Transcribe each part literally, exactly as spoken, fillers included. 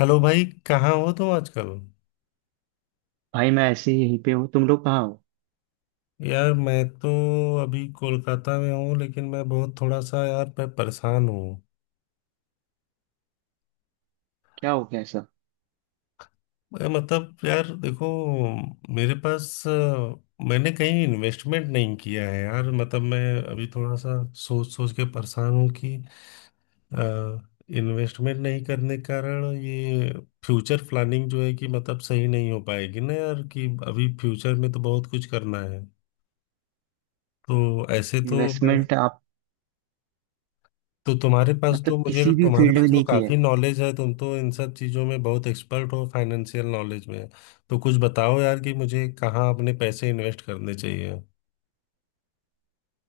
Hello भाई, कहाँ हो तुम आजकल? भाई मैं ऐसे ही यहीं पे हूँ। तुम लोग कहाँ हो? यार, मैं तो अभी कोलकाता में हूँ, लेकिन मैं बहुत थोड़ा सा, यार, मैं परेशान हूँ। क्या हो गया ऐसा? मैं मतलब, यार, देखो, मेरे पास अ, मैंने कहीं इन्वेस्टमेंट नहीं किया है, यार। मतलब मैं अभी थोड़ा सा सोच सोच के परेशान हूँ कि इन्वेस्टमेंट नहीं करने के कारण ये फ्यूचर प्लानिंग जो है कि मतलब सही नहीं हो पाएगी ना, यार, कि अभी फ्यूचर में तो बहुत कुछ करना है। तो ऐसे तो इन्वेस्टमेंट आप तो तुम्हारे पास मतलब तो मुझे किसी भी तुम्हारे फील्ड में पास तो नहीं किया है? काफी नॉलेज है। तुम तो इन सब चीजों में बहुत एक्सपर्ट हो, फाइनेंशियल नॉलेज में। तो कुछ बताओ यार, कि मुझे कहाँ अपने पैसे इन्वेस्ट करने चाहिए।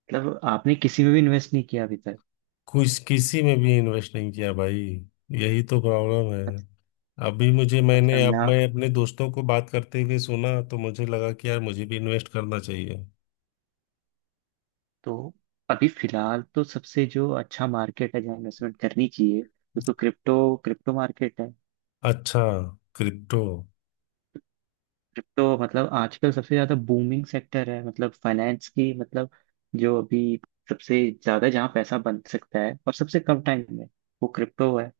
मतलब आपने किसी में भी इन्वेस्ट नहीं किया अभी तक? कुछ किसी में भी इन्वेस्ट नहीं किया भाई, यही तो प्रॉब्लम है। मत- अभी मुझे मैंने मतलब अब ना। मैं अपने दोस्तों को बात करते हुए सुना, तो मुझे लगा कि यार, मुझे भी इन्वेस्ट करना चाहिए। तो अभी फिलहाल तो सबसे जो अच्छा मार्केट है जहाँ इन्वेस्टमेंट करनी चाहिए, वो तो क्रिप्टो क्रिप्टो मार्केट है। अच्छा। क्रिप्टो। क्रिप्टो मतलब आजकल सबसे ज्यादा बूमिंग सेक्टर है, मतलब फाइनेंस की। मतलब जो अभी सबसे ज्यादा जहाँ पैसा बन सकता है, और सबसे कम टाइम में, वो क्रिप्टो है।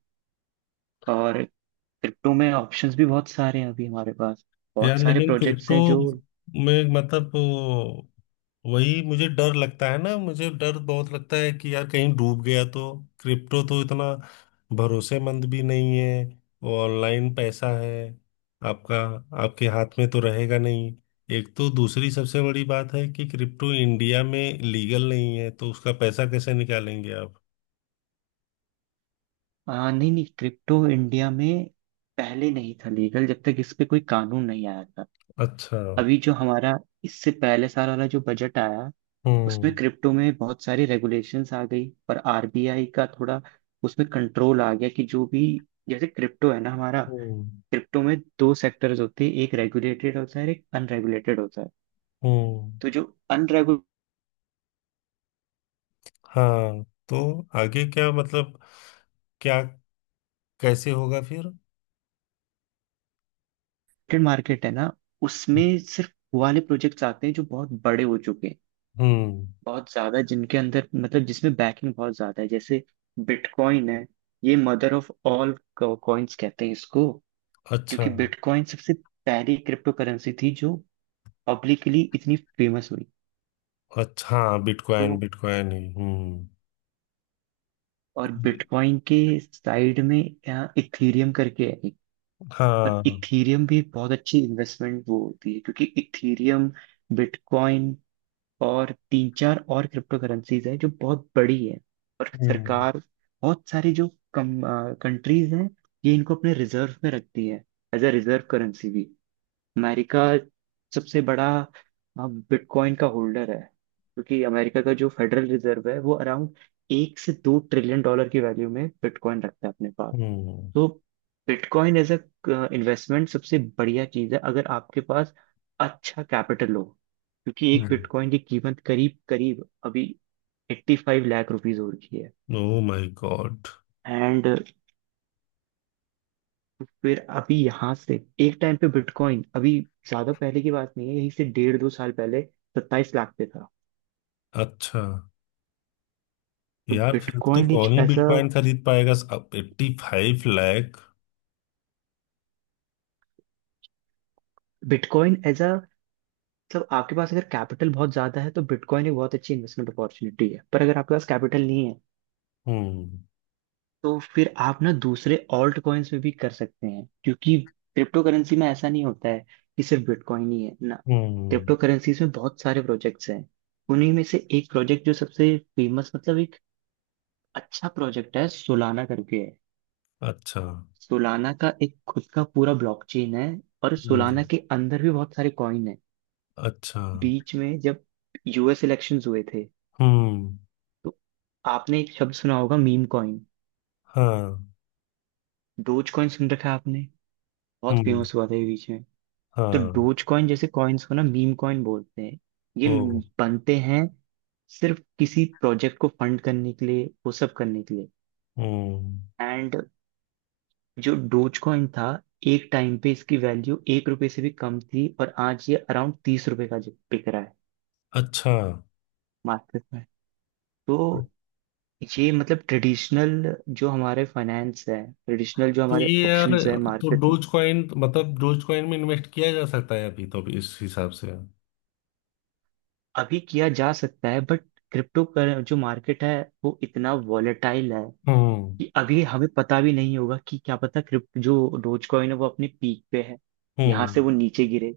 और क्रिप्टो में ऑप्शंस भी बहुत सारे हैं अभी हमारे पास, यार, बहुत सारे लेकिन प्रोजेक्ट्स क्रिप्टो हैं जो में मतलब वो- वही मुझे डर लगता है ना। मुझे डर बहुत लगता है कि यार, कहीं डूब गया तो। क्रिप्टो तो इतना भरोसेमंद भी नहीं है। वो ऑनलाइन पैसा है आपका, आपके हाथ में तो रहेगा नहीं। एक तो दूसरी सबसे बड़ी बात है कि क्रिप्टो इंडिया में लीगल नहीं है, तो उसका पैसा कैसे निकालेंगे आप? आ, नहीं नहीं, क्रिप्टो इंडिया में पहले नहीं था लीगल, जब तक इस पे कोई कानून नहीं आया था। अच्छा। अभी जो हमारा इससे पहले साल वाला जो बजट आया, हम्म। उसमें क्रिप्टो में बहुत सारी रेगुलेशंस आ गई, पर आर बी आई का थोड़ा उसमें कंट्रोल आ गया, कि जो भी, जैसे क्रिप्टो है ना हमारा, हम्म। क्रिप्टो में दो सेक्टर्स होते हैं, एक रेगुलेटेड होता है और एक अनरेगुलेटेड होता है। हम्म। तो जो हाँ, तो आगे क्या, मतलब क्या, कैसे होगा फिर? मार्केट है ना, उसमें सिर्फ वो वाले प्रोजेक्ट्स आते हैं जो बहुत बड़े हो चुके हैं, हम्म। बहुत ज्यादा जिनके अंदर मतलब जिसमें बैकिंग बहुत ज्यादा है। जैसे बिटकॉइन है, ये मदर ऑफ ऑल कॉइन्स कहते हैं इसको, अच्छा। क्योंकि बिटकॉइन सबसे पहली क्रिप्टो करेंसी थी जो पब्लिकली इतनी फेमस हुई। अच्छा हाँ, बिटकॉइन तो बिटकॉइन ही। हम्म। और बि- बिटकॉइन के साइड में यहाँ इथीरियम करके है एक। पर हाँ। इथीरियम भी बहुत अच्छी इन्वेस्टमेंट वो होती है, क्योंकि इथीरियम, बिटकॉइन और तीन चार और क्रिप्टो करेंसीज हैं जो बहुत बड़ी है। और हम्म। सरकार, बहुत सारी जो कम कंट्रीज हैं, ये इनको अपने रिजर्व में रखती है, एज अ रिजर्व करेंसी भी। अमेरिका सबसे बड़ा बिटकॉइन का होल्डर है, क्योंकि अमेरिका का जो फेडरल रिजर्व है वो अराउंड एक से दो ट्रिलियन डॉलर की वैल्यू में बिटकॉइन रखता है अपने पास। हम्म। तो बिटकॉइन एज अ इन्वेस्टमेंट सबसे बढ़िया चीज है अगर आपके पास अच्छा कैपिटल हो, क्योंकि एक बिटकॉइन की कीमत करीब करीब अभी एट्टी फाइव लाख रुपीज हो रखी है। Oh my god. एंड फिर अभी यहाँ से एक टाइम पे बिटकॉइन, अभी ज्यादा पहले की बात नहीं है, यहीं से डेढ़ दो साल पहले सत्ताईस लाख पे था। अच्छा। तो यार, फिर तो बिटकॉइन कौन एक ही ऐसा, बिटकॉइन खरीद पाएगा, अब eighty five lakh. Bitcoin as a, मतलब आपके पास अगर कैपिटल बहुत ज्यादा है तो बिटकॉइन एक बहुत अच्छी इन्वेस्टमेंट अपॉर्चुनिटी है, पर अगर आपके पास कैपिटल नहीं है, हम्म। तो फिर आप ना दूसरे ऑल्ट कॉइन्स में भी कर सकते हैं, क्योंकि क्रिप्टो करेंसी में ऐसा नहीं होता है कि सिर्फ बिटकॉइन ही है ना। हम्म। क्रिप्टो करेंसीज में बहुत सारे प्रोजेक्ट्स हैं। उन्हीं में से एक प्रोजेक्ट जो सबसे फेमस, मतलब एक अच्छा प्रोजेक्ट है, सोलाना करके है। अच्छा। सोलाना का एक खुद का पूरा ब्लॉकचेन है, और हम्म। सोलाना के अंदर भी बहुत सारे कॉइन है। अच्छा। बीच में जब यू एस इलेक्शंस हुए थे, हम्म। तो आपने एक शब्द सुना होगा, मीम कॉइन। हाँ। डोज कॉइन सुन रखा है आपने? बहुत हम्म। फेमस हुआ था ये बीच में। तो हाँ। डोज कॉइन जैसे कॉइन्स को ना मीम कॉइन बोलते हैं। ये ओ। बनते हैं सिर्फ किसी प्रोजेक्ट को फंड करने के लिए, वो सब करने के लिए। हम्म। एंड जो डोज कॉइन था, एक टाइम पे इसकी वैल्यू एक रुपए से भी कम थी, और आज ये अराउंड तीस रुपए का बिक रहा है अच्छा। मार्केट में। तो ये मतलब ट्रेडिशनल जो हमारे फाइनेंस है, ट्रेडिशनल जो तो हमारे ये यार, ऑप्शंस है तो मार्केट में, डोज कॉइन, मतलब डोज कॉइन में इन्वेस्ट किया जा सकता है अभी तो, अभी इस हिसाब से? अभी किया जा सकता है, बट क्रिप्टो कर जो मार्केट है वो इतना वॉलेटाइल है, हम्म। कि अभी हमें पता भी नहीं होगा कि क्या पता क्रिप्ट जो डोज कॉइन है वो अपने पीक पे है, यहाँ हम्म। से वो नीचे गिरे।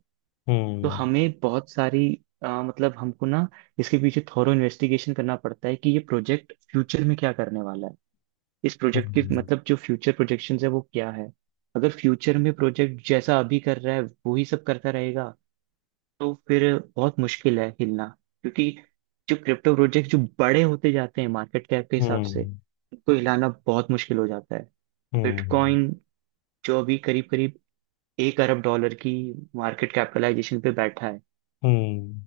तो हम्म। हमें बहुत सारी अ, मतलब हमको ना इसके पीछे थॉरो इन्वेस्टिगेशन करना पड़ता है, कि ये प्रोजेक्ट फ्यूचर में क्या करने वाला है, इस प्रोजेक्ट के हम्म। मतलब जो फ्यूचर प्रोजेक्शंस है वो क्या है। अगर फ्यूचर में प्रोजेक्ट जैसा अभी कर रहा है वही सब करता रहेगा, तो फिर बहुत मुश्किल है हिलना, क्योंकि जो क्रिप्टो प्रोजेक्ट जो बड़े होते जाते हैं मार्केट कैप के हिसाब से, हम्म। उनको हिलाना बहुत मुश्किल हो जाता है। हम्म। बिटकॉइन जो अभी करीब करीब एक अरब डॉलर की मार्केट कैपिटलाइजेशन पे बैठा है, हम्म।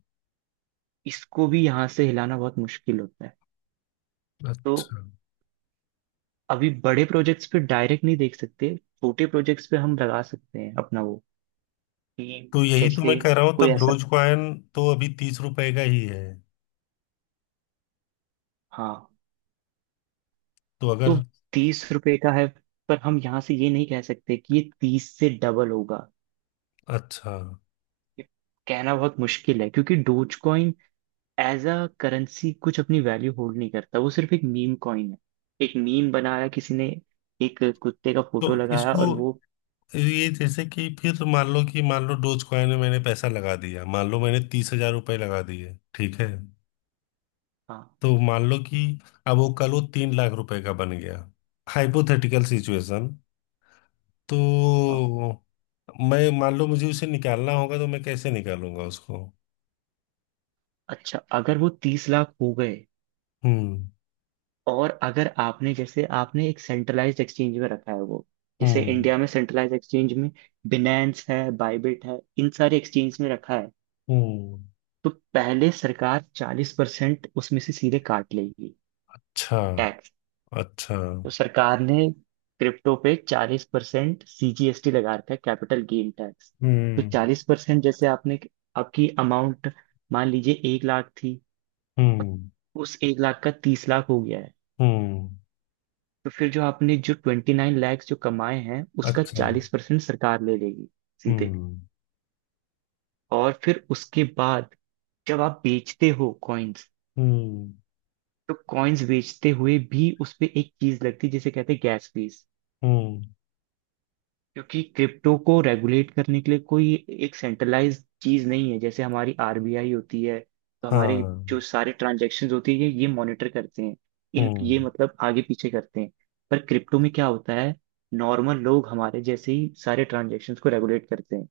इसको भी यहाँ से हिलाना बहुत मुश्किल होता है। तो अच्छा। अभी बड़े प्रोजेक्ट्स पे डायरेक्ट नहीं देख सकते, छोटे प्रोजेक्ट्स पे हम लगा सकते हैं अपना वो, कि तो यही तो मैं जैसे कह रहा हूँ, कोई तब ऐसा। डोज कॉइन तो अभी तीस रुपए का ही है। हाँ, तो अगर, तो तीस रुपए का है, पर हम यहाँ से ये नहीं कह सकते कि ये तीस से डबल होगा। अच्छा, ये कहना बहुत मुश्किल है, क्योंकि Dogecoin as a currency कुछ अपनी वैल्यू होल्ड नहीं करता, वो सिर्फ एक मीम कॉइन है। एक मीम बनाया किसी ने, एक कुत्ते का फोटो तो लगाया, इसको, और वो। ये जैसे कि फिर मान लो कि, मान लो डोज कॉइन में मैंने पैसा लगा दिया, मान लो मैंने तीस हजार रुपए लगा दिए, ठीक है? हाँ, तो मान लो कि अब वो कल वो तीन लाख रुपए का बन गया, हाइपोथेटिकल सिचुएशन। तो हाँ। मैं, मान लो मुझे उसे निकालना होगा, तो मैं कैसे निकालूंगा उसको? अच्छा, अगर वो तीस लाख हो गए, हम्म। और अगर आपने, जैसे आपने एक सेंट्रलाइज्ड एक्सचेंज में रखा है वो, जैसे हम्म। इंडिया में सेंट्रलाइज्ड एक्सचेंज में बिनेंस है, बाइबिट है, इन सारे एक्सचेंज में रखा है, हम्म। तो पहले सरकार चालीस परसेंट उसमें से सीधे काट लेगी, अच्छा। टैक्स। अच्छा। तो सरकार ने क्रिप्टो पे चालीस परसेंट सी जी एस टी लगा रखा है, कैपिटल गेन टैक्स। तो हम्म। चालीस परसेंट, जैसे आपने, आपकी अमाउंट मान लीजिए एक लाख थी, और हम्म। उस एक लाख का तीस लाख हो गया है, हम्म। तो फिर जो आपने जो ट्वेंटी नाइन लैक्स जो कमाए हैं, उसका अच्छा। चालीस परसेंट सरकार ले लेगी सीधे। हम्म। और फिर उसके बाद जब आप बेचते हो कॉइन्स, हम्म। तो कॉइन्स बेचते हुए भी उस पे एक चीज लगती है, जिसे कहते हैं गैस फीस। हम्म। क्योंकि क्रिप्टो को रेगुलेट करने के लिए कोई एक सेंट्रलाइज चीज नहीं है, जैसे हमारी आर बी आई होती है, तो हमारे हाँ। जो सारे ट्रांजेक्शन होती है ये मॉनिटर करते हैं, इन हम्म। ये मतलब आगे पीछे करते हैं। पर क्रिप्टो में क्या होता है, नॉर्मल लोग हमारे जैसे ही सारे ट्रांजेक्शन को रेगुलेट करते हैं,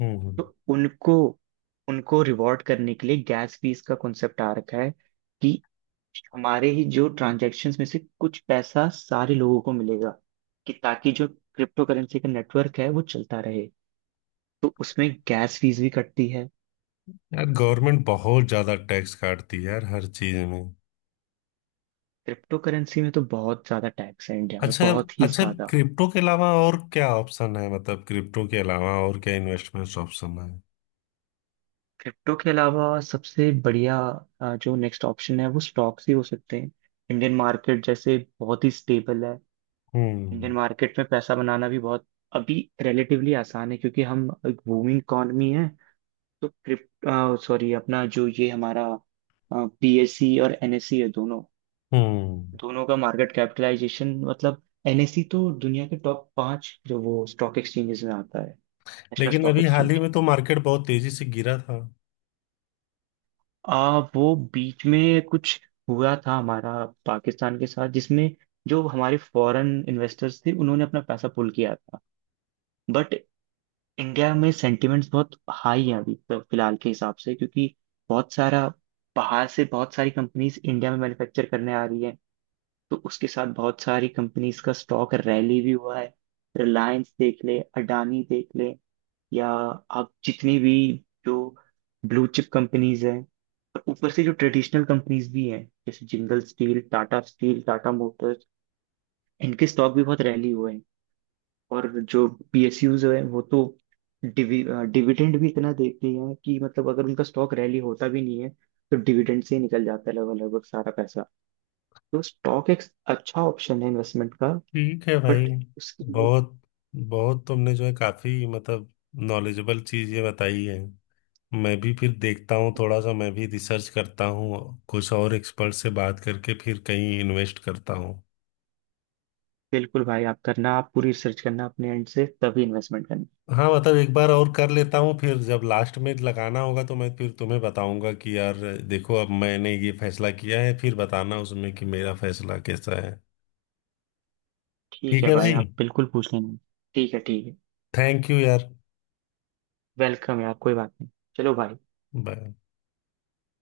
हम्म। हम्म। तो उनको उनको रिवॉर्ड करने के लिए गैस फीस का कॉन्सेप्ट आ रखा है, कि हमारे ही जो ट्रांजैक्शंस में से कुछ पैसा सारे लोगों को मिलेगा, कि ताकि जो क्रिप्टो करेंसी का नेटवर्क है वो चलता रहे, तो उसमें गैस फीस भी कटती है। यार, गवर्नमेंट बहुत ज्यादा टैक्स काटती है, यार, हर चीज में। क्रिप्टो करेंसी में तो बहुत ज्यादा टैक्स है इंडिया में, अच्छा। बहुत ही अच्छा। ज्यादा। क्रिप्टो के अलावा और क्या ऑप्शन है, मतलब क्रिप्टो के अलावा और क्या इन्वेस्टमेंट ऑप्शन है? क्रिप्टो के अलावा सबसे बढ़िया अ, जो नेक्स्ट ऑप्शन है वो स्टॉक्स ही हो सकते हैं। इंडियन मार्केट जैसे बहुत ही स्टेबल है, हम्म। इंडियन मार्केट में पैसा बनाना भी बहुत अभी रिलेटिवली आसान है, क्योंकि हम एक बूमिंग इकॉनमी है। तो क्रिप्टो, सॉरी, अपना जो ये हमारा पी एस सी और एन एस सी है दोनों। हम्म। दोनों का मार्केट कैपिटलाइजेशन, मतलब एन एस सी तो दुनिया के टॉप पांच जो वो स्टॉक एक्सचेंजेस में आता है, नेशनल लेकिन स्टॉक अभी हाल ही एक्सचेंज। में तो मार्केट बहुत तेजी से गिरा था। आ वो बीच में कुछ हुआ था हमारा पाकिस्तान के साथ, जिसमें जो हमारे फॉरेन इन्वेस्टर्स थे उन्होंने अपना पैसा पुल किया था, बट इंडिया में सेंटिमेंट्स बहुत हाई हैं अभी तो फिलहाल के हिसाब से, क्योंकि बहुत सारा बाहर से बहुत सारी कंपनीज इंडिया में मैन्युफैक्चर करने आ रही हैं, तो उसके साथ बहुत सारी कंपनीज का स्टॉक रैली भी हुआ है। रिलायंस देख ले, अडानी देख ले, या आप जितनी भी जो ब्लू चिप कंपनीज हैं, और ऊपर से जो ट्रेडिशनल कंपनीज भी हैं, जैसे Jindal steel, Tata steel, Tata motors, इनके स्टॉक भी बहुत रैली हुए हैं। और जो पी एस यूज़ हैं, वो तो डिवि, डिविडेंड भी इतना देती हैं, कि मतलब अगर उनका स्टॉक रैली होता भी नहीं है, तो डिविडेंड से ही निकल जाता है लगभग लगभग सारा पैसा। तो स्टॉक एक अच्छा ऑप्शन है इन्वेस्टमेंट का, ठीक है भाई। बट उसके लिए, बहुत बहुत, तुमने जो है काफी मतलब नॉलेजेबल चीज ये बताई है। मैं भी फिर देखता हूँ, थोड़ा सा मैं भी रिसर्च करता हूँ, कुछ और एक्सपर्ट से बात करके फिर कहीं इन्वेस्ट करता हूँ। बिल्कुल भाई, आप करना, आप पूरी रिसर्च करना अपने एंड से, तभी इन्वेस्टमेंट करना। हाँ, मतलब एक बार और कर लेता हूँ फिर, जब लास्ट में लगाना होगा तो मैं फिर तुम्हें बताऊंगा कि यार, देखो, अब मैंने ये फैसला किया है, फिर बताना उसमें कि मेरा फैसला कैसा है। ठीक ठीक है है भाई, भाई। आप बिल्कुल पूछ लेना। ठीक है, ठीक है। थैंक यू यार। वेलकम है आप, कोई बात नहीं। चलो भाई। बाय।